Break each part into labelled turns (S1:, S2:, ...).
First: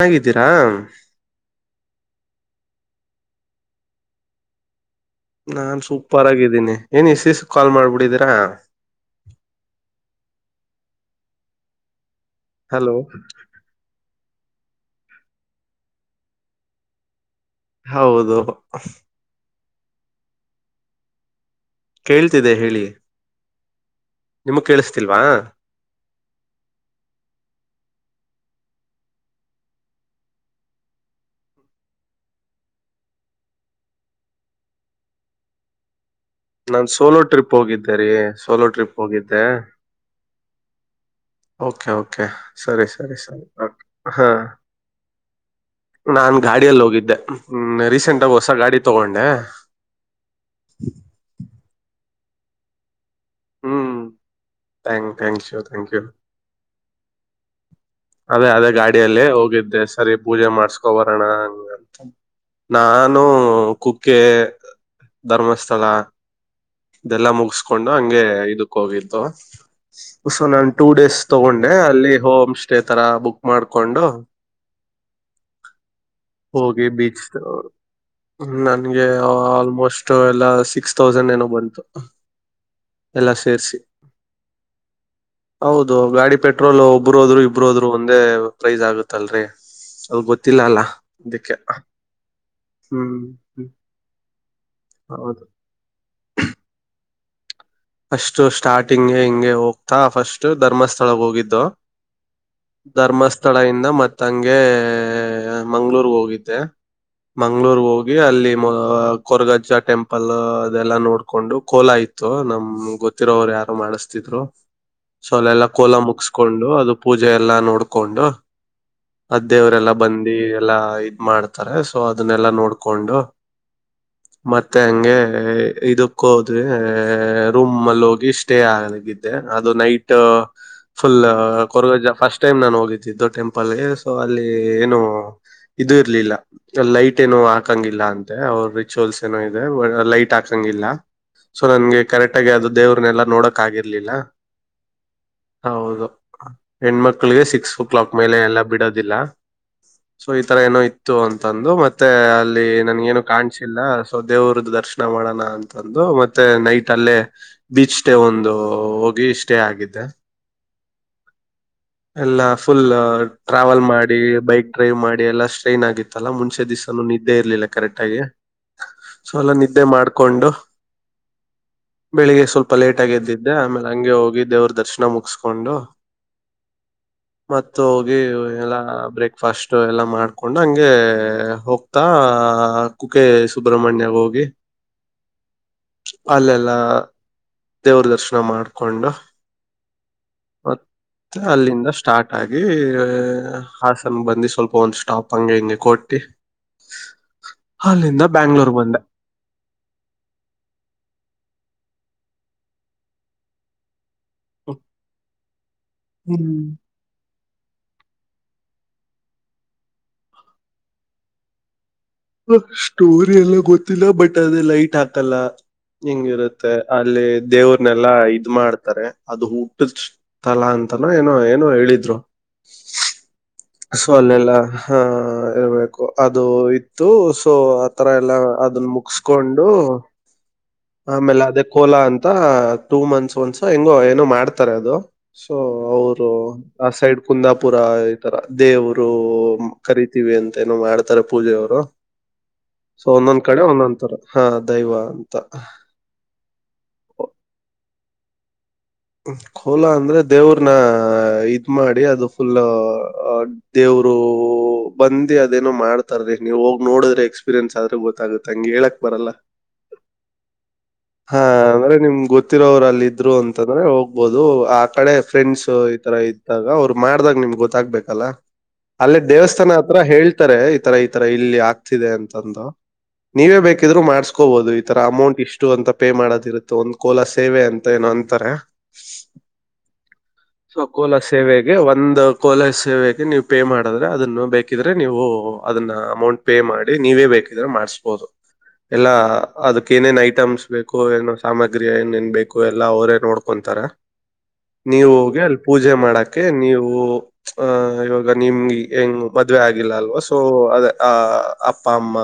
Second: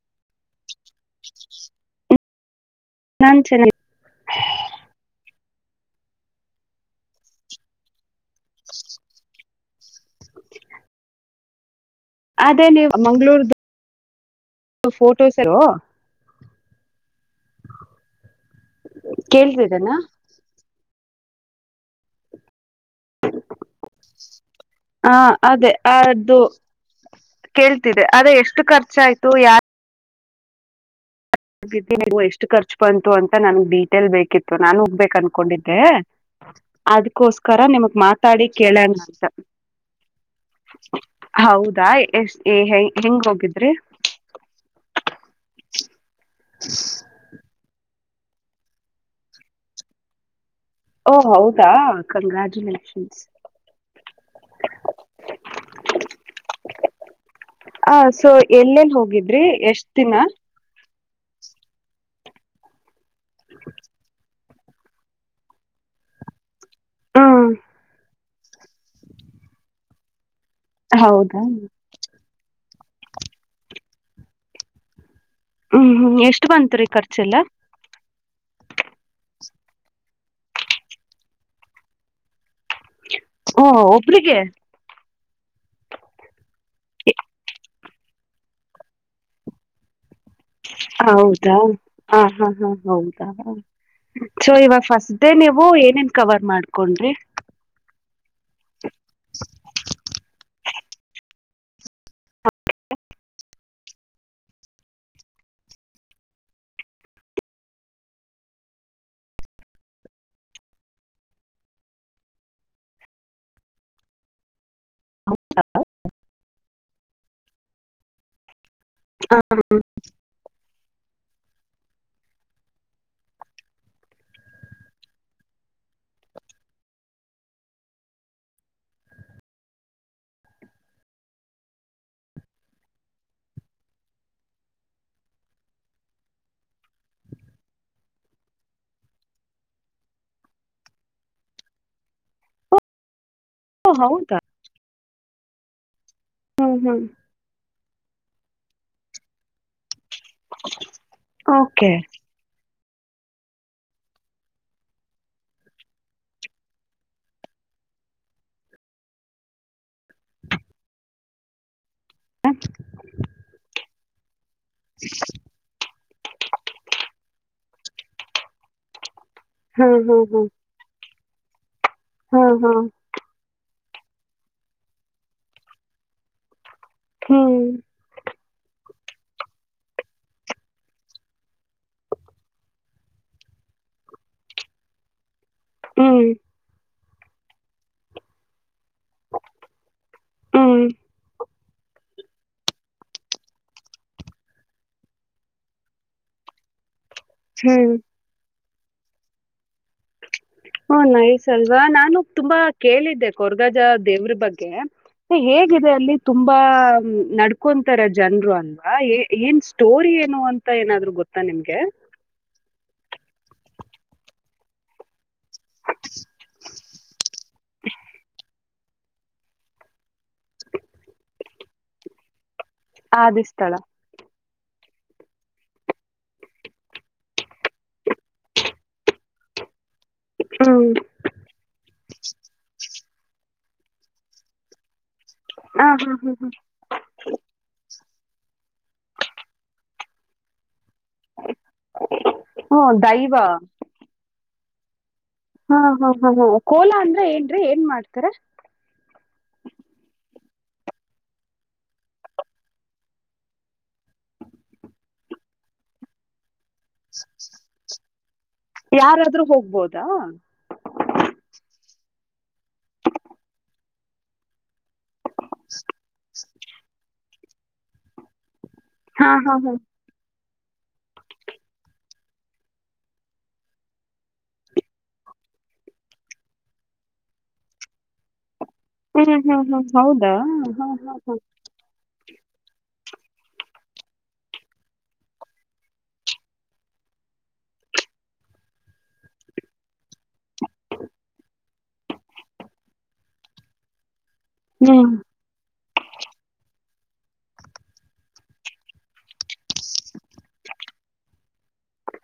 S1: ಮನೆಯಾಗ ಹಿದ್ದೀರಾ
S2: [unintelligible] ನನ್ ಚೆನ್ನ
S1: ನಾನ್ ಸೂಪರ್ ಆಗಿದ್ದೀನಿ ಏನ್ ಇಸಿಸ ಕಾಲ್ ಮಾಡ್ಬಿಡಿದೀರಾ
S2: ಅದೇ ನೀವು
S1: ಹಲೋ
S2: ಮಂಗ್ಗಳೂರ್ ಫೋಟೋಸಾರ
S1: ಹೌದು
S2: ಕೇಳ್ರಿ ಇದನಾ
S1: ಕೇಳ್ತಿದೆ ಹೇಳಿ ನಿಮಗ್
S2: ಹಾ
S1: ಕೇಳಿಸ್ತಿಲ್ವಾ
S2: ಅದೇ ಅದು ಕೇಳ್ತಿದೆ ಆದ್ರ ಎಷ್ಟು ಖರ್ಚ ಆಯ್ತು ಯ ನೀ ಎಷ್ಟು ಖರ್ಚ್ ಬಂತು ಅಂತ ನನ್ಗ್ ಡೀಟೇಲ್ ಬೇಕಿತ್ತು ನಾನು ಹೋಗ್ಬೇಕು ಅನ್ಕೊಂಡಿದ್ದೆ.
S1: ನಾನ್ ಸೋಲೋ ಟ್ರಿಪ್
S2: ಅದ್ಕೋಸ್ಕರ
S1: ಹೋಗಿದ್ದೆ
S2: ನಿಮಗ್
S1: ರೀ
S2: ಮಾತಾಡಿ
S1: ಸೋಲೋ
S2: ಕೇಳನ
S1: ಟ್ರಿಪ್
S2: ಅಂತ
S1: ಹೋಗಿದ್ದೆ
S2: ಹೌದಾ
S1: ಓಕೆ ಓಕೆ ಸರಿ ಸರಿ
S2: ಹೆಂಗ
S1: ಸರಿ
S2: ಹೋಗಿದ್ರಿ
S1: ಹಾ ನಾನು ಗಾಡಿಯಲ್ಲಿ ಹೋಗಿದ್ದೆ ರೀಸೆಂಟಗ ಹೊಸ ಗಾಡಿ ತಗೊಂಡೆ
S2: ಓಹ ಹೌದಾ ಕಂಗ್ರಾಾಜುಲೇಷನ್ಸ್
S1: ಹ್ಮ್ ಥ್ಯಾಂಕ್ಸ್ ಥಾಂಕ್ ಥಾಂಕ್ ಯು
S2: ಹ ಸೊ
S1: ಅದೇ ಅದೇ
S2: ಎಲ್ಲೆಲ್ಲಿ ಹೋಗಿದ್ರಿ ಎಷ್ಟ ದಿನ
S1: ಹೋಗಿ ಬರೋಣ ಅಂತ ನಾನು ಕುಕ್ಕೆ ಧರ್ಮಸ್ಥಳ ಇದೆಲ್ಲಾ
S2: ಹ್ಮ್
S1: ಮುಗಸ್ಕೊಂಡು ಹಂಗೆ ಇದು ಹೋಗಿದ್ದುಸೊ ನಾನ ಟೂ ಡೇಸ್
S2: ಹೌದಾ
S1: ತಗೊಂಡೆ ಅಲ್ಲಿ ಹೋಮ್ ಅಷ್ಟೇ ತರ ಬುಕ್ ಮಾಡ್ಕೊಂಡು
S2: ಹ್ಮ್ ಹ್ಮ್ ಎಷ್ಟು ಬಂತು ರೀ
S1: ಹೋಗಿ ಬಿಚ
S2: ಖರ್ಚೆಲ್ಲ
S1: ನನ್ಗೆ ಆಲ್ಮೋಸ್ಟ್ ಎಲ್ಲಾ ಸಿಕ್ಸ್ ತೌಸಂಡ್ ಏನೋ ಬಂತು ಎಲ್ಲ
S2: ಓ
S1: ಸೇರಿಸಿ
S2: ಒಬ್ರಿಗೆ
S1: ಹೌದು ಗಾಡಿ ಪೆಟ್ರೋಲ್ ಒಬ್ಬರು ಹೋದ್ರು ಇ ಒಂದೇ ಪ್ರೈಸ್ ಆಗುತ್ತಲ್ರಿ ಅ ಗೊತ್ತ
S2: ಹೌದಾ ಹ ಹ ಹಾ
S1: ಹ್ಮ್
S2: ಹೌದಾ
S1: ಹ್ಮ್
S2: ಸೊ ಇವಾಗ ಫಸ್ಟ್ ಡೇ
S1: ಹೌದು
S2: ನೀವು ಏನೇನ್ ಕವರ್ ಮಾಡ್ಕೊಂಡ್ರಿ
S1: ಫಸ್ಟ್ ಸ್ಟಾರ್ಟಿಂಗ್ಗೆ ಹಿಂಗೆ ಹೋಗ್ತಾ ಫಸ್ಟ್ ಧರ್ಮಸ್ಥಳ ಹೋಗಿದ್ದು ಧರ್ಮಸ್ಥಳ ಇದ ಮತ್ತಂಗೆ ಮಂಗಳೂರ್ ಹೋಗಿದ್ದೆ ಮಂಗಳೂರ್ ಹೋಗಿ ಅಲ್ಲಿ ಮ ಕೊರಗಜ್ಜ ಟೆಂಪಲ್ ಅದೆಲ್ಲಾ ನೋಡ್ಕೊಂಡು ಕೋಲಾ ಇತ್ತು ನಮ್ ಗೊತ್ತಿರೋವರು ಯಾರು ಮಾಡಿಸ್ತಿದ್ರು ಸೊ ಅಲ್ಲೆಲ್ಲಾ ಕೋಲಾ ಮುಗಸ್ಕೊಂಡು ಅದು ಪೂಜೆ ಎಲ್ಲಾ ನೋಡ್ಕೊಂಡು ಅ ದೇವರೆಲ್ಲ ಬಂದ ಎಲ್ಲಾ ಇದ್ ಮಾಡ್ತಾರೆ ಸೊ ಅದನ್ನೆಲ್ಲಾ ನೋಡ್ಕೊಂಡು ಮತ್ತೆ ಹಂಗೆ ಇದಕ್ಕ ಹೋದ್ವಿ ರೂಮ್ಲ್ಲಿ ಹೋಗಿ ಸ್ಟೇ ಆಗಿದ್ದೆ ಅದು ನೈಟ್ ಫುಲ್ ಕೊರಗ್ಜ ಫಸ್ಟ್ ಟೈಮ್ ನಾನು ಹೋಗಿದ್ದಿದ್ದು ಟೆಂಪಲ್ಗೆ ಸೊ ಅಲ್ಲಿ ಏನು ಇದು ಇರ್ಲಿಲ್ಲ ಲೈಟ್ ಏನು ಹಾಕಂಗಿಲ್ಲ ಅಂತೆ ಅವ್ರ ರಿಚುವಲ್ಸ್ ಏನೋ ಇದೆ ಲೈಟ್ ಹಾಕಂಗಿಲ್ಲ ಸೊ ನನ್ಗೆ ಕರೆಕ್ಟ್ ಆಗಿ ಅದು ದೇವ್ರನ್ನಲ್ಲ ನೋಡಕ್
S2: ಓ
S1: ಆಗಿರ್ಲಿಲ್ಲ
S2: ಹೌದಾ
S1: ಹೌದು
S2: ಹ್ಮ್ ಹ್ಮ್
S1: ಹೆಣ್ಮಕ್ಳಿಗೆ ಸಿಕ್ಸ್ ಓ ಕ್ಲಾಕ್ ಮೇಲೆ ಎಲ್ಲ ಬಿಡದಿಲ್ಲ ಸೊ ಈ ತರ ಏನೋ ಇತ್ತು ಅಂತಂದು
S2: ಓಕೆ
S1: ಮತ್ತೆ ಅಲ್ಲಿ ನನ್ ಏನು ಕಾಣಸಿಲ್ಲ ಸೊ ದೇವ್ರದ್ದ ದರ್ಶನ ಮಾಡೋಣ ಅಂತಂದು ಮತ್ತೆ ನೈಟ್ ಅಲ್ಲೇ ಬೀಚ್ ಸ್ಟೇ ಒಂದು ಹೋಗಿ ಸ್ಟೇ ಆಗಿದ್ದೆ ಎಲ್ಲಾ ಫುಲ್ ಟ್ರಾವೆಲ್ ಮಾಡಿ ಬೈಕ್ ಡ್ರೈವ್ ಮಾಡಿ ಎಲ್ಲಾ ಸ್ಟ್ರೈನ್ ಆಗಿತ್ತು ತ್ತಲ್ಲಾ ಮುಂಚೆ ದಿವ್ಸನು ನಿದ್ದೆ ಇರ್ಲಿಲ್ಲ ಕರೆಕ್ಟ್ ಆಗಿ ಸೊ ಎಲ್ಲ ನಿದ್ದೆ
S2: ಹ್ಮ್ ಹ್ಮ್ ಹ್ಮ್
S1: ಮಾಡ್ಕೊಂಡು
S2: ಹಾ
S1: ಬೆಳಿಗ್ಗೆ
S2: ಹಾ
S1: ಸ್ವಲ್ಪ ಲೇಟ್ ಆಗ್ದಿದ್ದೆ ಆಮೇಲೆ ಹಂಗೆ ಹೋಗಿ ದೇವ್ರ ದರ್ಶನ ಮುಗಸ್ಕೊಂಡು ಮ
S2: ಹ್ಮ್
S1: ಹೋಗಿಲ್ಲ ಬ್ರೇಕ್ಫಾಸ್ಟ್ ಎಲ್ಲ ಮಾಡ್ಕೊಂಡ್ ಹಂಗೆ ಹೋಗ ಮತ್ತಾ ಕುಕ ಸುಬ್ರ್ಮಣ್ಯ ಹೋಗಿ
S2: [unintelligible]
S1: ಅಲ್ಲ ಅಲ್ಲ ದೇವ್ರ ದರ್ಶನ ಮಾಡ್ಕೊಂಡು
S2: ಹ್ಮ್
S1: ಮತ್ತೆ ಅಲ್ಲಿಂದ ಸ್ಟಾರ್ಟ್ ಆಗಿ ಹಾಸನ ಬಂದು ಸ್ವಲ್ಪ ಒಂದು ಸ್ಟಾಪ್ ಹಂಗೆ ಹಿಂಗೆ ಕೊಟ್ಟಿ
S2: [unintelligible]
S1: ಅಲ್ಲಿಂದ ಬೆಂಗಳೂರಿಗೆ ಬಂದೆ
S2: ಹ ನೈಸ್ ಅಲ್ವಾ ನಾನು ತುಂಬಾ ಕೇಳಿದ್ದೆ ಕೊರಗಜ್ಜ ದೇವ್ರ ಬಗ್ಗೆ ಹೇಗಿದೆ ಅಲ್ಲಿ ತುಂಬಾ ನ ಕಕೊಂತರ ಜನ್ರು ಅಲ್ವಾ ಏನ್ ಸ್ಟೋರಿ ಏನು ಅಂತ ಏನಾದ್ರು ಗೊತ್ತಾ ನಿಮ್ಗೆ
S1: ಸ್ಟೋರಿ ಎಲ್ಲ ಗೊತ್ತಿಲ್ಲ ಬಟ್ ಅದೇ ಲೈಟ್ ಆ ಲ್ಲ ಹೆಗಿರುತ್ತೆ ಅಲ್ಲಿ ದೇವ್ರನೆಲ್ಲಾ ಇದ ಮಾಡ್ತಾರೆ ಅದು ಹುಟ್ಟ ತಲಾ ಅಂತಾನೂ ಏನೋ ಏನೋ ಹೇಳಿದ್ರು
S2: ಆದುಥಳ
S1: ಸೊ ಅಲ್ಲೆಲ್ಲ ಹ ಇರ್ಬೇಕು ಅದು ಇತ್ತು ಸೊ ಆ ತರ ಎಲ್ಲಾ ಅದನ್ನ ಮುಗಸ್ಕೊಂಡು
S2: ಹೌದು
S1: ಆಮೇಲೆ ಅದೇ ಕೋಲಾ ಅಂತ ಟೂ ಮಂತ್ಸ್ ಒಂದ್ಸ ಹೆಂಗೋ ಏನೋ ಮಾಡ್ತಾರೆ ಅದು ಸೊ
S2: ಹ ಹ್ಮ್
S1: ಅವರು
S2: ಹ್ಮ್ ಹ್ಮ್
S1: ಆ ಸೈಡ್ ಕುಂದಾಪುರ ಈ ತರ ದೇವರು ಕರಿತೀವಿ ಅಂತ ಏನೋ ಮಾಡ ಪೂಜೆಯ ಅವರು
S2: ಹ್ಮ
S1: ಸೊ ಒಂದೊಂದ್
S2: ದೈವ
S1: ಕಡೆ ಒಂದೊಂದ್ ತರ ಹಾ ದೈವ ಅಂತ
S2: ಹಾ ಹ ಹ ಹ ಕೋಲಾ ಅಂದ್ರ ಏನ್ರೀ ಏನ್ ಮಾಡ್ತಾರ
S1: ಕೋಲಾ ಅಂದ್ರೆ ದೇವ್ರನ ಇದ್ ಮಾಡಿ ಅದು ಫುಲ್ ದೇವರು ಬಂದು ಅದೇನೋ ಮಾಡ್ತ [unintelligible] ನೀವು ಹೋಗ ನೋಡ್ರ ಎಕ್ಸ್ಪೀರಿಯನ್ಸ್ ಆದ್ರೆ ಗೊತ್ತಾಗುತ್ತೆ ಹಂಗಗೆ ಹೇಳಕ್ ಬರಲ್ಲ
S2: [inaudible] ಹೌದಾ ಹೌದಾ
S1: ಹಾ ಅಂದ್ರೆ ನಿಮ್ ಗೊತ್ತಿರೋರು ಅಲ್ಲಿ ಇದ್ರು ಅಂತಂದ್ರೆ ಹೋಗ್ಬೋದು ಕಡೆ ಫ್ರೆಂಡ್ಸ್ ಈ ತರ ಇದ್ದಾಗ ಅವ್ರು ಮಾಡ್ದಾಗ ನಿಮ್ಗೆ ಗೊತ್ತಾಗ್ಬೇಕಲ್ಲ ಅಲ್ಲೇ
S2: ಹಾ ಹಾ ಹಾ
S1: ದೇವಸ್ಥಾನ
S2: ಹ್ಮ್
S1: ಹತ್ರ ಹೇಳ್ತಾರೆ ಈ ತರ ಈ ತರ ಇಲ್ಲಿ ಆಗ್ತಿದೆ ಅಂತಂದು ನೀವೇ ಬೇಕಿದ್ರು ಮಾಡ್ಸ್ಕೋಬಹುದು ಈ ತರ ಅಮೌಂಟ್ ಇಷ್ಟು ಅಂತ ಪೇ ಮಾಡೋದಿ ಇರುತ್ತ ಒಂದು ಕೋಲ ಸೇವೆ ಅಂತ ಏನು ಅಂತಾರೆ
S2: ಹಾ ಹಾ ಹಾ ಹೌದಾ
S1: ಸಕಲ ಸೇವೆ ಒಂದು ಕೋಲ ಸೇವೆಗೆ ನೀವು ಪೇ ಮಾಡಿದ್ರೆ ಅದನ್ನು ಬೇಕಿದ್ರೆ ನೀವು ಅದನ್ನ ಅಮೌಂಟ್ ಪೇ ಮಾಡಿ ನೀವೇ ಬೇಕಿದ್ರೆ ಮಾಡ್ಸಬೋದು ಎಲ್ಲಾ, ಅದಕ್ ಏನೇನ್ ಐಟಮ್ಸ್ ಬೇಕು. ಏನು ಸಾಮಗ್ರಿ ಏನೇನ್ ಬೇಕು ಎಲ್ಲ ಅವರೇ, ನೋಡ್ಕೊಂತಾರೆ.
S2: ಹೂ
S1: ನೀವು ಹೊಗೆರ ಪುಜೆ ಮಾಡಕ್ಕೆ ನೀವು. ಆಹ, ಇವಾಗ ನಿಮ್ಗೆ ಹೆಂಗು ಮದ್ವೆ ಆಗಿಲ್ಲ, ಅಲ್ವ ಸೊ! ಅದ ಆ ಅಪ್ಪ ಅಮ್ಮ.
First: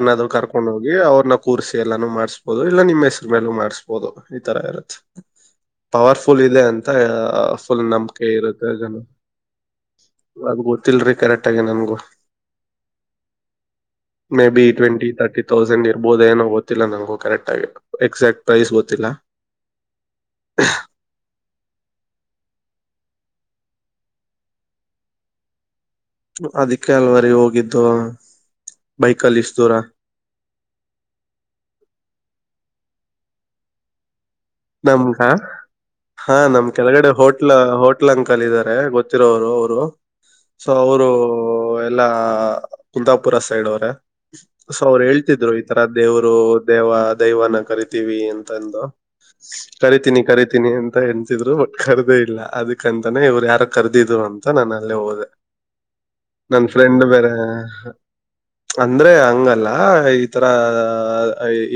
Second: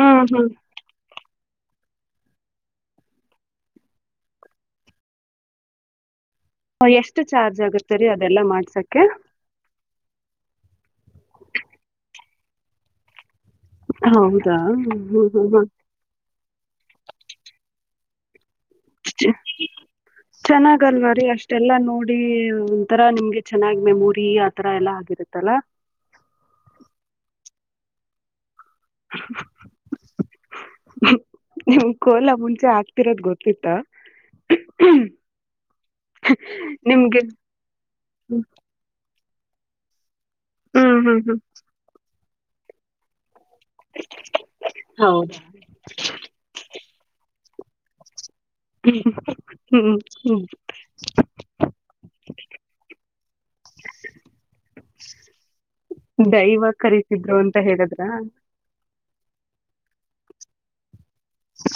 S2: ಹ್ಮ್ ಹ್ಮ್
S1: ಕರ್ಕೊಂಡದು. ಅವ್ರನ್ನ ಕೂರ್ಸಿ ಎಲ್ಲಾನು ಮಾಡಸ್ಬಹದು. ಇಲ್ಲ ನಿಮ್ಮ್ ಹೆಸರು ಮೇಲೂ ಮಾಡ್ಸ್ಬೋದು, ಈ ತರ ಇರುತ್ತೆ. ಪವರ್ಫುಲ್ ಇದೆ, ಅಂತ
S2: ಎಷ್ಟು ಚಾರ್ಜ್
S1: ಫುಲ್
S2: ಆಗತ್ತರಿ
S1: ನಂಬಿಕೆ
S2: ಅದೆಲ್ಲಾ
S1: ಇರುತ್ತೆ ಜನ.
S2: ಮಾಡ್ಸಕ್ಕೆ
S1: ಅದು ಗೊತ್ತಿಲ್ರರಿ, ಕರೆಕ್ಟ್ ಆಗಿ ನನ್ಗು. ಮೇ
S2: ಹೌದಾ
S1: ಬಿ
S2: ಹ್ಮ್
S1: ಟ್ವೆಂಟಿ,
S2: ಹ್ಮ್
S1: ತರ್ಟಿ
S2: ಹ್ಮ್ ಹ್ಮ್
S1: ತೌಸಂಡ್ ಇರ್ಬೋದು ಏನೋ, ಗೊತ್ತಿಲ್ಲ ನಂಗು ಕರೆಕ್ಟ್ ಆಗಿ. ಎಕ್ಸಾಕ್ಟ್ ಪ್ರೈಸ್ ಗೊತ್ತಿಲ್ಲ.
S2: ಷ್ಟ ಎಲ್ಲಾ ನೋಡಿ ಒಂಥರಾ, ನಿಮ್ಗೆ ಚೆನ್ನಾಗಿ ಮೆಮೊರಿ ಆತರ ಎಲ್ಲಾ ಆಗಿರುತ್ತಲ್ಲ.
S1: ಅದಕ್ಕೆ, ಅಲ್ವರಿ ಹೋಗಿದ್ದು. ಬೈಕ್ಲ್ಲಿ ಇಷ್ಟ್ದೂರ.
S2: ್ ಕೋಲಾ ಮುಂಚೆ ಆಗ್ತಿರೋದ್ ಗೊತ್ತಿತ್ತ.
S1: ನಮ್ಗ ಹಾ! ನಮ್ ಕೆಳಗಡೆ
S2: ನಿಮ್ಗೆ
S1: ಹೋಟ್ಲ ಹ. ಅಂಕಲ್ ಇದಾರೆ ಗೊತ್ತಿರೋರು. ಅವರು ಸೊ
S2: ಹ್ಮ್
S1: ಅವರು,
S2: ಹ್ಮ್ ಹ್ಮ್
S1: ಎಲ್ಲ ಕುಂದಾಪುರ ಸೈಡ್ ಅವರ, ಸೊ ಅವ್ರು
S2: ಹೌದಾ
S1: ಹೇಳ್ತಿದ್ರು. ಈ ತರ ದೇವ್ರು, ದೇವ ದೈವನ ಕರಿತೀವಿ ಅಂತಂದು.
S2: ಹ್ಮ
S1: ಕರಿತೀನಿ, ಕರಿತೀನಿ ಅಂತ ಎನ್ಸಿದ್ರು. ಬಟ್ ಕರ್ದೇ ಇಲ್ಲ, ಅದಕ್ಕಂತಾನೇ ಇವ್ರು ಯಾರ ಕರ್ದಿದ್ರು ಅಂತ. ಅ ನಾನಲ್ಲಿ ಹೋದೆ.
S2: ದೈವ
S1: ನನ್ ಫ್ರೆಂಡ್ ಬೇರೆ
S2: ಕರತಿದ್ರು, ಅಂತ ಹೇಳದ್ರ.
S1: ಅಂದ್ರೆ, ಹಂಗಲ್ಲ ಈತರ.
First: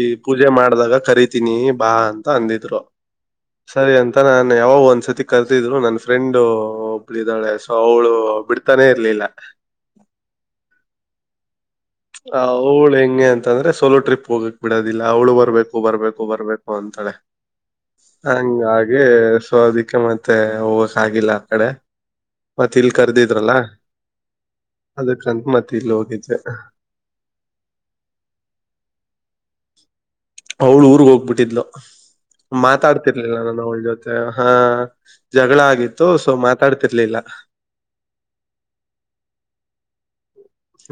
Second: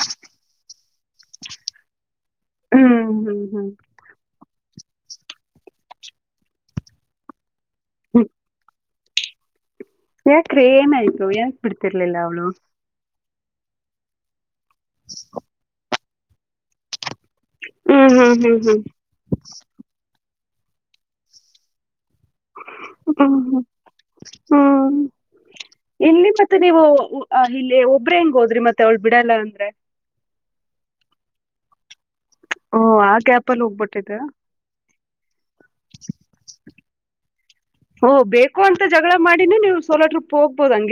S1: ಈ ಪೂಜೆ ಮಾಡಿದಾಗ, ಕರಿತೀನಿ ಬಾ ಅಂತ. ಅಂದಿದ್ರು,
S2: ಹ್ಮ್ ಹ್ಮ್ ಹ್ಮ್
S1: ಸರಿ ಅಂತ ನಾನ್ ಯಾವ ಒಂದ್ಸತಿ. ಕಲ್ತಿದ್ರು, ನನ್ ಫ್ರೆಂಡ್ ಒ ಒಬ್ಬಳು ಸೊ, ಅವಳು ಬಿಡ್ತಾನೆ ಇರ್ಲಿಲ್ಲ.
S2: ಯಾಕ್ರೆ, ಏ ಆಯ್ತು? ಯಾಕ.
S1: ಹ ಅವೌಳ ಹೆಂಗೆ ಅಂತ. ಅಂತಂದ್ರೆ ಸೋಲೋ ಟ್ರಿಪ್ ಹೋಗಕ್ ಬಿಡೋದಿಲ್ಲ ಅವ್ಳು ಬರ್ಬೇಕು ಬರ್ಬೇಕು ಬರ್ಬೇಕು ಅಂತಾಳೆ
S2: ಹ್ಮ್ ಹ್ಮ್ ಹ್ಮ್ ಹ್ಮ್
S1: ಹಂಗೆ ಸೋ ಅದಿಕ್ಕೆ ಮತ್ತೆ ಹೋಗಕ್ ಆಗಿಲ್ಲ ಆ ಕಡೆ ಮತ್ತೆ ಇಲ್
S2: ಹ್ಮ್
S1: ಕರ್ದಿದ್ರಲ್ಲ
S2: ಹ್ಮ್ ಹ್ಮ್
S1: ಅದಕ್ಕಂತ ಮತ್ತೆ ಇಲ್ಲಿ ಹೋಗಿದ್ದೆ
S2: ಆ್ ಇಲ್ಲಿ ಒಬ್ಬ್ರ ಹೆಂಗ ಹೋದ್ರಿ ಮತ್ತೆ ಅವ್ಳ ಬಿಡಲ್ಲ ಅಂದ್ರೆ
S1: ಅವ್ಳು ಊರ್ಗ್ ಹೋಗ್ಬಿಟ್ಟಿದ್ಲು
S2: ಓ ಆ
S1: ಮಾತಾಡ್ತಿರ್ಲಿಲ್ಲ
S2: ಗ್ಯಾಪ್
S1: ನಾನ
S2: ಅಲ್ಲಿ
S1: ಅವಳ ಜೊತೆ
S2: ಹೋಗ್ಬಿಟ್ಟಿದ್ರಾ?
S1: ಹಾ ಜಗಳ ಆ ಆಿತ್ತು ಸೊ ಮಾತಾಡ್ತಿರ್ಲಿಲ್ಲ
S2: ಓ ಬೇಕು ಅಂತ ಜಗಳ ಮಾಡಿನ ನೀವು ಸೋಲ ಟ್ರಿಪ್ ರು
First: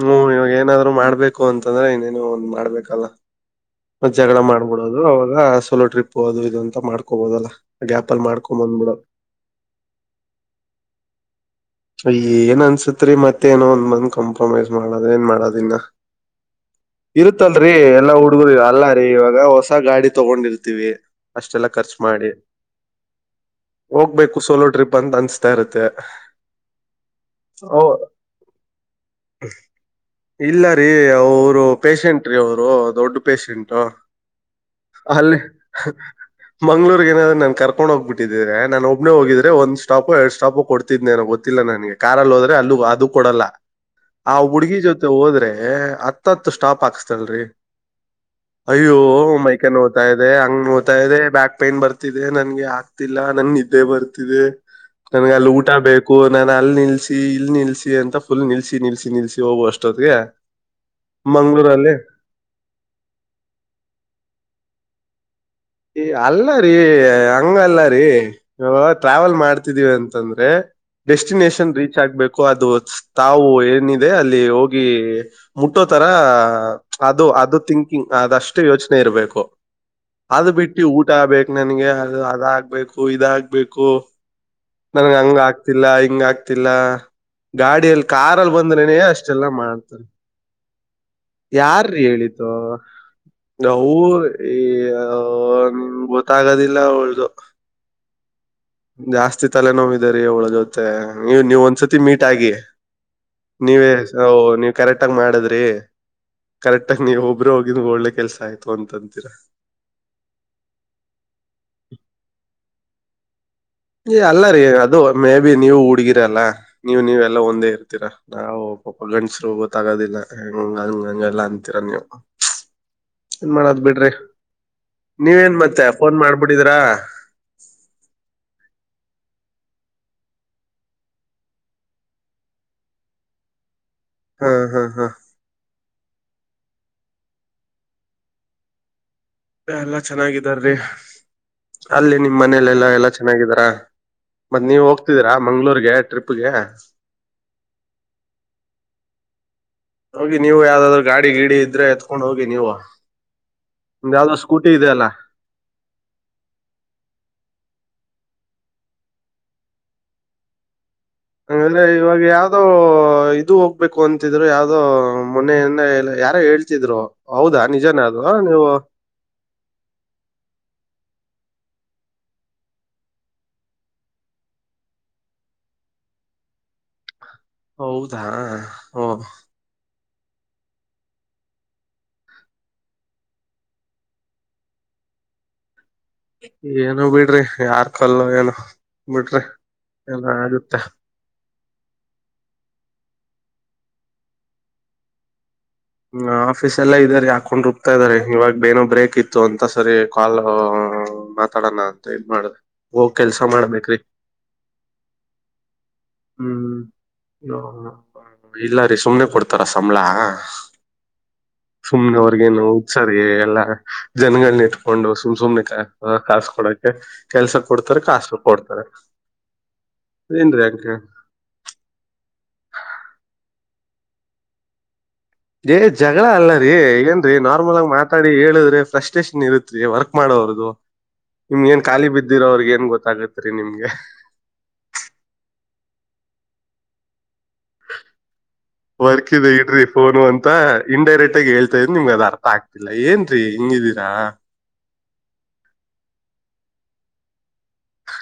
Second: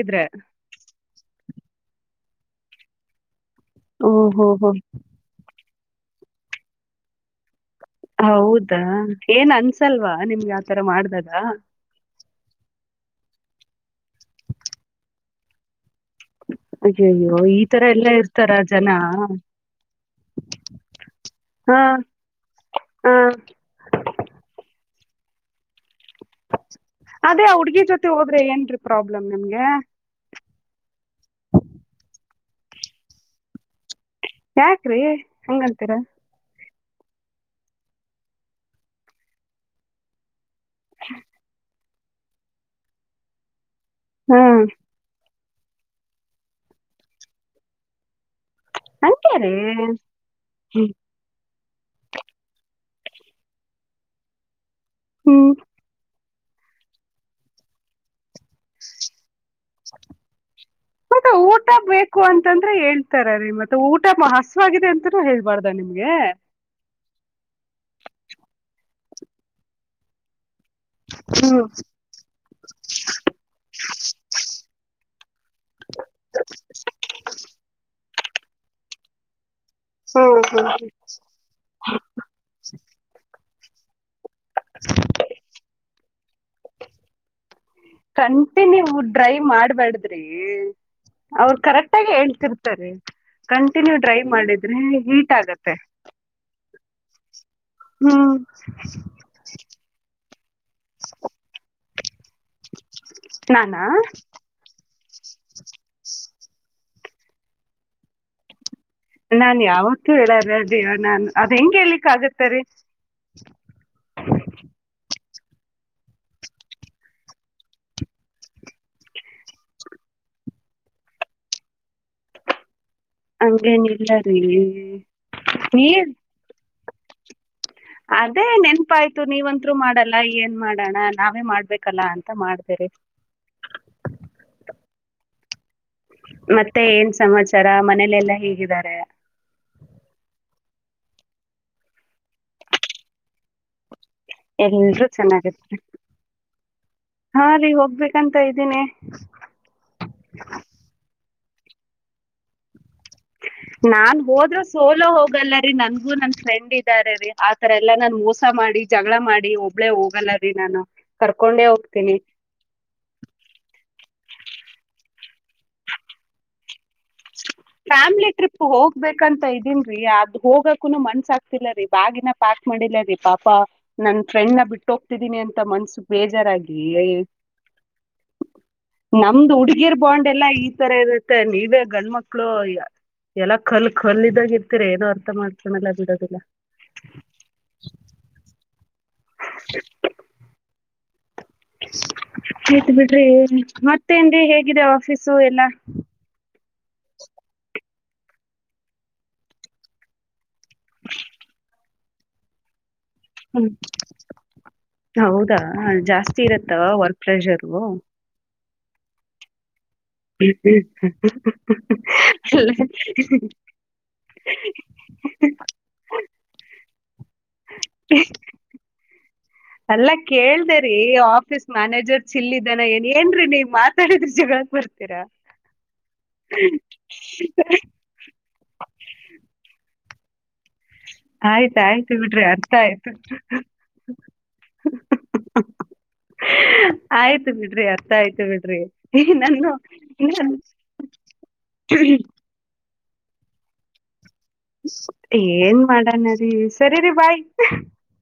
S1: ಹ್ಮ್ ಇವಾಗ ಏನಾದ್ರು ಮಾಡ್ಬೇಕು ಬು ಅಂತಂದ್ರೆ ಇನ್ನೇನು ಒಂದ್ ಮಾಡ್ಬೇಕಲ್ಲ
S2: ಓಹೋ
S1: ಜಗಳ
S2: ಹೋ ಹೋ,
S1: ಮಾಡ್ಬಿಡದು ದು ಅವಾಗ ಸೋಲೋ ಟ್ರಿಪ್ ಅದು ಇದು ಅಂತ ಮಾಡ್ಕೋಬೋದಲ್ಲ ಗ್ಯಾಪ್ ಅಲ್ಲಿ ಮಾಡ್ಕೊಂಡ್
S2: ಹೌದಾ
S1: ಬಂದ್ಬಿಡೋದು
S2: ಏನ್ ಅನ್ಸಲ್ವಾ ನಿಮ್ಗೆ ಯತರ ಮಾಡ್ದದ
S1: ಏನ್ ಅನ್ಸತ್ರಿ ಮತ್ತೇಏನೋ ಒಂದ್ ಬಂದ್ ಕಾಂಪ್ರಮೈಸ್ ಮಾಡದ ಏನ್ ಮಾಡೋದ ಇನ್ನ
S2: ಅಯ್ಯಯ್ಯೋ ಈ
S1: ಇರುತ್ತಲ್ರಿ
S2: ತರ
S1: ಎಲ್ಲಾ
S2: ಇರ್ತಾರ
S1: ಹುಡ್ಗರು
S2: ಜನ
S1: ಅಲ್ಲರೀ ಇವಾಗ ಹೊಸ ಗಾಡಿ ತಗೊಂಡಿರ್ತೀವಿ ಅಷ್ಟೆಲ್ಲಾ
S2: ಹಾ
S1: ಖರ್ಚು ಮಾಡಿ
S2: ಹಾ
S1: ಹೋಗ್ಬೇಕು ಸೋಲೋ ಟ್ರಿಪ್ ಅಂತ ಅನ್ಸ್ತಾ ಇರುತ್ತೆ
S2: ಅದೇ ಹುಡ್ಗಿ ಜೊತೆ ಹೋದ್ರೆ ಏನ್ರೀ ಪ್ರಾಬ್ಲಮ್ ನಿಮ್ಗೆ
S1: ಇಲ್ಲ ರೀ ಅವರು ಪೇಶೆಂಟ್ ರೀ ಅವರು ದೊಡ್ಡ ಪಷೆಂಟ್
S2: ಯಾಕ್ರಿ
S1: ಅಲ್ಲಿ
S2: ಹಂಗಂತೀರ
S1: ಮಂಳೂರ್ ಏನಾದ್ರ ನನ್ ಕರ್ಡ ಹೋಗ್ಬಟ್ಟಿದ್ರ ನನ್ ಒಬ್ಬನ ಹೋಗಿದ್ರ ಒಂದ್ ಸ್ಟಾಪ ಎಡ್ ಸ್ಟಾಪು ಕೊಡ್ತಿದ್ನೇನೋ ಗೊತ್ತಿಲ್ಲ ನನ್ಗೆ ಕಾರಲ್ಲಿ ಹೋದ್ರೆ ಅಲ್ಲೂ ಅದು ಕೊಡಲ್ಲ ಆ
S2: ಹ್ಮ್
S1: ಹುಡ್ಗಿ ಜೊತೆ ಹೋದ್ರೆ ಹತ್ತತ್ತು ಸ್ಟಾಪ್ ಹಾಕ್ಸ್ತಲ್ರರಿ ಅಯ್ಯೋ
S2: ಹಂಗೆ ರೀ
S1: ಮೈಕನ್ ನೋದ್ತಾ ಇದೆ ಹಂಗ್ ನೋ್ತಾ ಇದೆ ಬ್ಯಾಕ್ ಪೇನ್ ಬರ್ತಿದೆ ನನ್ಗೆ ಆಗ್ತಿಲ್ಲ ನನ್ ನಿದ್ದೆ ಬರ್ತಿದೆ ನನ್ಗೆ ಅಲ್ಲಿ
S2: ಹ್ಮ್
S1: ಊಟ ಬೇಕು ನಾನನ್ ಅಲ್ಲಿ ನಿಲ್ಸಿ ಇಲ್ ನಿಲ್ಸ ಅಂತ ಫುಲ್ ನಿಲ್ಸ ನಿಲ್ಸಿ ನಿಲ್ಸಿ ಹೋಗುವ ಅಷ್ಟೊತ್ಗೆ
S2: ಮತ್ತೆ ಊಟ
S1: ಮಂಗ್ಳೂರಲ್ಲಿ
S2: ಬೇಕು ಹೇಳ್ತಾರ ನಿ ಮತ್ತ ಊಟ ಹಸವಾಗಿದೆ ಅಂತನೂ ಹೇಳ್ಬಾರ್ದ
S1: ಈ
S2: ನಿಮ್ಗೆ
S1: ಅಲ್ಲ ರೀ ಹಂಗಲ್ಲ ರೀ ಟ್ರಾವೆಲ್ ಮಾಡ್ತಿದೀವಿ ಅಂತಂದ್ರೆ
S2: ಹ್ಮ್
S1: ಡೆಸ್ಟಿನೇಷನ್ ರೀಚ್ ಆಗ್ಬೇಕು ಅದು ತಾವು ಏನಿದೆ ಅಲ್ಲಿ ಹೋಗಿ ಮುಟ್ಟೋತರ ಅದು ಅದು ತಿಕಿಂಗ್ ಅದಷ್ಟು ಯೋಚನೆ ಇರ್ಬೇಕು ಅದು ಬಿಟ್ಟು
S2: ಹ್ಮ್
S1: ಊಟ ಆಗ್ಬೇಕು ನನ್ಗೆ ಅದು ಅದಾಗಗ್ಬೇಕು ಇದಾಗಗ್ಬೇಕು ನನ್ಗೆ ಹಂಗ ಆಗ್ತಿಲ್ಲ ಹಿಂಗ ಆಗ್ತಿಲ್ಲ ಗಾಡಿಯಲ್ಲಿ ಕಾರಲ್ಲಿ
S2: ಕಂಟಿ ನೀವು
S1: ಬಂದ್ರೇನೆ
S2: ಡ್ರೈವ್
S1: ಅಷ್ಟೆಲ್ಲಾ ಮಾಡ್ತಾರೆ
S2: ಮಾಡ್ಬ್ಯಾಡ್ದ್ರಿ ಅವರು
S1: ಯಾರ್ರೀ
S2: ಕರೆಕ್ಟ್ಗ
S1: ಹೇಳಿದ್ದು
S2: ಹೇಳ್ತಿರ್ತಾರೆ ಕಂಟಿನ್ಯೂ ಡ್ರೈ
S1: ಅವ್ರ್ ಈ
S2: ಮಾಡಿದ್ರೆ ಹೀಟ್ ಆಗತ್ತೆ
S1: ಗೊತ್ತಾಗೋದಿಲ್ಲ ಒಳ್ಳದು
S2: ಹ್ಮ್
S1: ಜಾಸ್ತಿ ತಲೆ ನೋ್ಿದ ರೀ ಅವಳ ಜೊತೆ ನೀವ್ ನೀವ್ ಒಂದ್ಸತಿ ಮೀಟ್ ಆಗಿ ನೀವ
S2: ನಾನಾ
S1: ನೀ ಕರೆಕ್ಟ್ ಆಗಿ ಮಾಡದ್ರಿ ಕರೆಕ್ಟ್ ಆಗಿ ನೀವು ಒಬ್ಬರು ಹೋಗಿದ ಒಳ್ಳೆ ಕೆಲ್ಸ ಆಯ್ತು ಅಂತ ಅಂತಿದ್ರು
S2: ನಾನ್ ಯಾವತ್ತು ಹೇಳಾರ ದವನ ನಾನ್ ಅದ ಹೆಂಗ ಹೇಳಿಲಿಕ್ಕೆ ಆಗತ್ತರಿ
S1: ಅಲ್ಲ ರೀ ಅದು ಮೇ ಬಿ ನೀವು ಹುಡ್ಗಿರಲ್ಲಾ ನೀವ್ ನೀವೆಲ್ಲ ಒಂದೇ ಇರ್ತೀರಾ ನಾವು ಒಬ್ಬ ಗಂಡಸು ಗೊತ್ತಾಗೋದಿಲ್ಲ ಹೆಂಗ ಹಂಗ ಹಂಗ ಎಲ್ಲಾ ಅಂತೀರ ನೀವು ಏನ್ ಮಾಡದ್ ಬಿಡ್ರಿ
S2: ಹಂಗೇನಿಲ್ಲ ರೀ
S1: ನೀವೇನ್ ಮತ್ತೆ
S2: ನೀರ್
S1: ಫೋನ್ ಮಾಡಬಿಟಿದಿರಾ
S2: ಅದೇ ನೆನ್ಪಾಯ್ತು ನೀವಂತು ಮಾಡಲ್ಲ ಏನ್ ಮಾಡಣ ನಾವೇ ಮಾಡ್ಬೇಕಲ್ಲ ಅಂತ ಮಾಡ್ದೇರಿ
S1: ಹ್ಮ ಹ್ಮ ಹಾ
S2: ಮತ್ತೆ ಏನ್ ಸಮಾಚಾರ ಮನೇಲೆ ಎಲ್ಲಾ ಹೇಗಿದ್ದಾರೆ
S1: ಎಲ್ಲಾ ಚೆನ್ನಾಗಿದಾರ ರೀ ಅಲ್ಲಿ ನಿಮ್ ಮನೇಲೆಲ್ಲ ಎಲ್ಲಾ ಚೆನ್ನಾಗಿದಾರ ಮತ್ತ ನೀವ್
S2: ಎಲ್ರೂ
S1: ಹೋಗ್ತಿದ್ದೀರಾ
S2: ಚೆನ್ನಾಗಿದ್ದಾರೆ
S1: ಮಂಗಳೂರುಗೆ ಟ್ರಿಪ್ಗೆ
S2: ಹಾ ರೀ ಹೋಗ್ಬೇಕಂತ ಇದ್ದೀನಿ
S1: ಹೋಗಿ ನೀವು ಯಾವ್ದಾದ್ರು ಗಾಡಿ ಗಿಡಿ ಇದ್ರೆ ಎತಕೊಂಡ್ ಹೋಗಿ ನೀವು ನಿಮ್ದ್
S2: ನಾನ್
S1: ಯಾವ್ದೋ
S2: ಹೋದ್ರರು
S1: ಸ್ಕೂಟಿ ಇದೆ ಅಲ್ಲ
S2: ಸೋಲೋ ಹೋಗಲ್ಲ ರೀ ರೀ ನನ್ಗೂ ನನ್ ಫ್ರೆಂಡ್ ಇದ್ದಾರೆ ರೀ ಆತರ ಎಲ್ಲಾ ನಾನನ್ ಮೋಸ ಮಾಡಿ ಜಗಳ ಮಾಡಿ ಒಬ್ಬಳೇ ಹೋಗಲ್ಲ ರಿ ನಾನು ಕರ್ಕೊಂಡೇ
S1: ಅಂಗಾದ್ರೆ
S2: ಹೋಗ್ತೀನಿ
S1: ಇವಾಗ್ ಯಾವೋದೊ ಇದು ಹೋಗ್ಬೇಕು ಅಂತಿದ್ರು ಯಾವ್ದೋ ಮೊನೆಯನ್ನ ಯಾರೋ ಹೇಳ್ತಿದ್ರು ಹೌದಾ ನಿಜಾನೇ ಅದು ನೀವು
S2: ಹೊಗ್ಬೆಕು ಅಂತ ಇದೀನ್ ರೀ ಅದ್ ಹೋಗಕುನು ಮನ್ಸ ಆಗ್ತಿಲ್ಲ ರೀ ಬ್ಯಾಗಿನ ಪಾಕ್ ಮಾಡಿಲ್ಲ ರೀ ಪಾಪ ನನ್ ಫ್ರೆಂಡ್ ನ ಬಿಟ್ಟ ಹೋಗ್ತಿದೀನಿ ಅಂತ ಮನ್ಸು ಬೇಜಾರಾಗಿ ರೀ
S1: ಹೌದಾ ಓ
S2: ಇಯರ್ ಬಾಂಡ್ ಎಲ್ಲಾ ಈ ತರ ಇರುತ್ತೆ ಇದ ಗಂಡ ಮಕ್ಕಳು ಎಲ್ಲ ಕಲ್ ಕಲ್ಲಿದಾಗ ಇರ್ತೀರ ಏನೋ ಅರ್ಥ ಮಾಡ್ಕೊಳ್ಳಲ್ಲ ಬಿಡು
S1: ಏನು ಬಿಡ್ರಿ ಯಾರ್ ಕಲ್ಲೋ ಏನು ಬಿಡ್ರಿ ಏನ ಆಗುತ್ತೆ
S2: ಆಯಿತ್ ಬಿಡ್ರಿ ಮತ್ತೇನ್ರಿ ಹೇಗಿದೆ ಆಫೀಸು ಎಲ್ಲಾ
S1: ಹ ಆಫೀಸ್ ಎಲ್ಲ ಇದ್ದಾರೆ ಹಾಕೊಂಡ್ ರುಬ್ತಾ ಇದ್ದಾರೆ ಇವಾಗ ಎನೋ ಬ್ರೇಕ್ ಇತ್ತು ಅಂತ ಸರಿ ಕಾಲ್ ಮಾತಾಡೋಣ ಅಂತ ಇದ ಮಾಡ ಹೋಗ ಕೆಲ್ಸ
S2: ಹ್ಮ್
S1: ಮಾಡ್ಬೇಕ್ರಿ
S2: ಹೌದಾ ಜಾಸ್ತಿ
S1: ಹ್ಮ್
S2: ಇರತ್ತವಾ ವರ್ಕ್ ಪ್ಲೆಸರು
S1: ಇಲ್ಲ ರೀ ಸುಮ್ನೆ ಕೊಡ್ತಾರ ಸಂಬಳಾ
S2: ಹ್ಮ್ ಹ್ಮ್ ಹ್ಮ್ ಹ್ಮ್
S1: ಸುಮ್ನೆವರ್ಗೇನು ಹುತ್ಸಾರಿ ಎಲ್ಲಾ ಜನಗಳನ್ನ ಇಟ್ಕೊಂಡು ಸುಮ್ ಸುಮ್ಮನೆ ಕ ಕಾಸ್ಕೊಡಕ್ಕೆ ಕೆಲ್ಸ ಕೊಡ್ತಾರೆ ಕಾಸು ಕೊಡ್ತಾರೆ
S2: ಅಲ್ಲಾ
S1: ಏನ್ರೀ ಹಂಗೆ
S2: ಕೇಳ್ದರಿ ಆಫೀಸ್ ಮ್ಯಾನೇಜರ್ ಚಿಲ್ಲಿದ್ದನ ಏನ್ ಏನ್ರೀ ನೀವ್ ಮಾತಾಡಿದ್ರಿ ಜಗಳಕ್ ಬರ್ತೀರಾ
S1: ಏ ಜಗಳ ಅಲ್ಲರೀ ಏನ ನಾರ್ಮಲ್ ಆಗ ಮಾತ್ ಮಾತಾಡಿ ಹೇಳಿದ್ರೆ ಫ್ರಸ್ಟ್ರೇಷನ್ ಇರುತ್ರಿ ವರ್ಕ್ ಮಾಡೋರ್ದು ನಿಮ್ಗೆ
S2: ಆಯ್ತು
S1: ಏನ್ ಖಾಲಿ
S2: ಆಯ್ತು ಬಿಡ್ರಿ
S1: ಬಿದ್ದಿರೋ ಅವ್ರಗ್
S2: ಅರ್ಥ
S1: ಏನ್
S2: ಆಯ್ತು
S1: ಗೊತ್ತಾಗತ್ರಿ ನಿಮ್ಗೆ
S2: ಆಯ್ತು ಬಿಡ್ರಿ ಅರ್ಥ ಆಯ್ತು ಬಿಡ್ರಿ
S1: ವರ್ಕ್ ಇದೆ
S2: ನಾನು
S1: ಇಡ್ರಿ ಫೋನು ಅಂತ
S2: ನಾನು
S1: ಇನ್ಡೈರೆಕ್ಟ್ ಆಗಿ ಹೇಳ್ತಾ ಇದ್ರಿ ನಿಮ್ಗೆ ಅರ್ಥ ಆಗ್ತ ಇಲ್ಲ ಏನ್ರರಿ ಹಿಂಗಿದೀರಾ
S2: ಏನ್ ಮಾಡೋಣರಿ ಸರಿ ರಿ ಬಾಯ್
S1: ಹ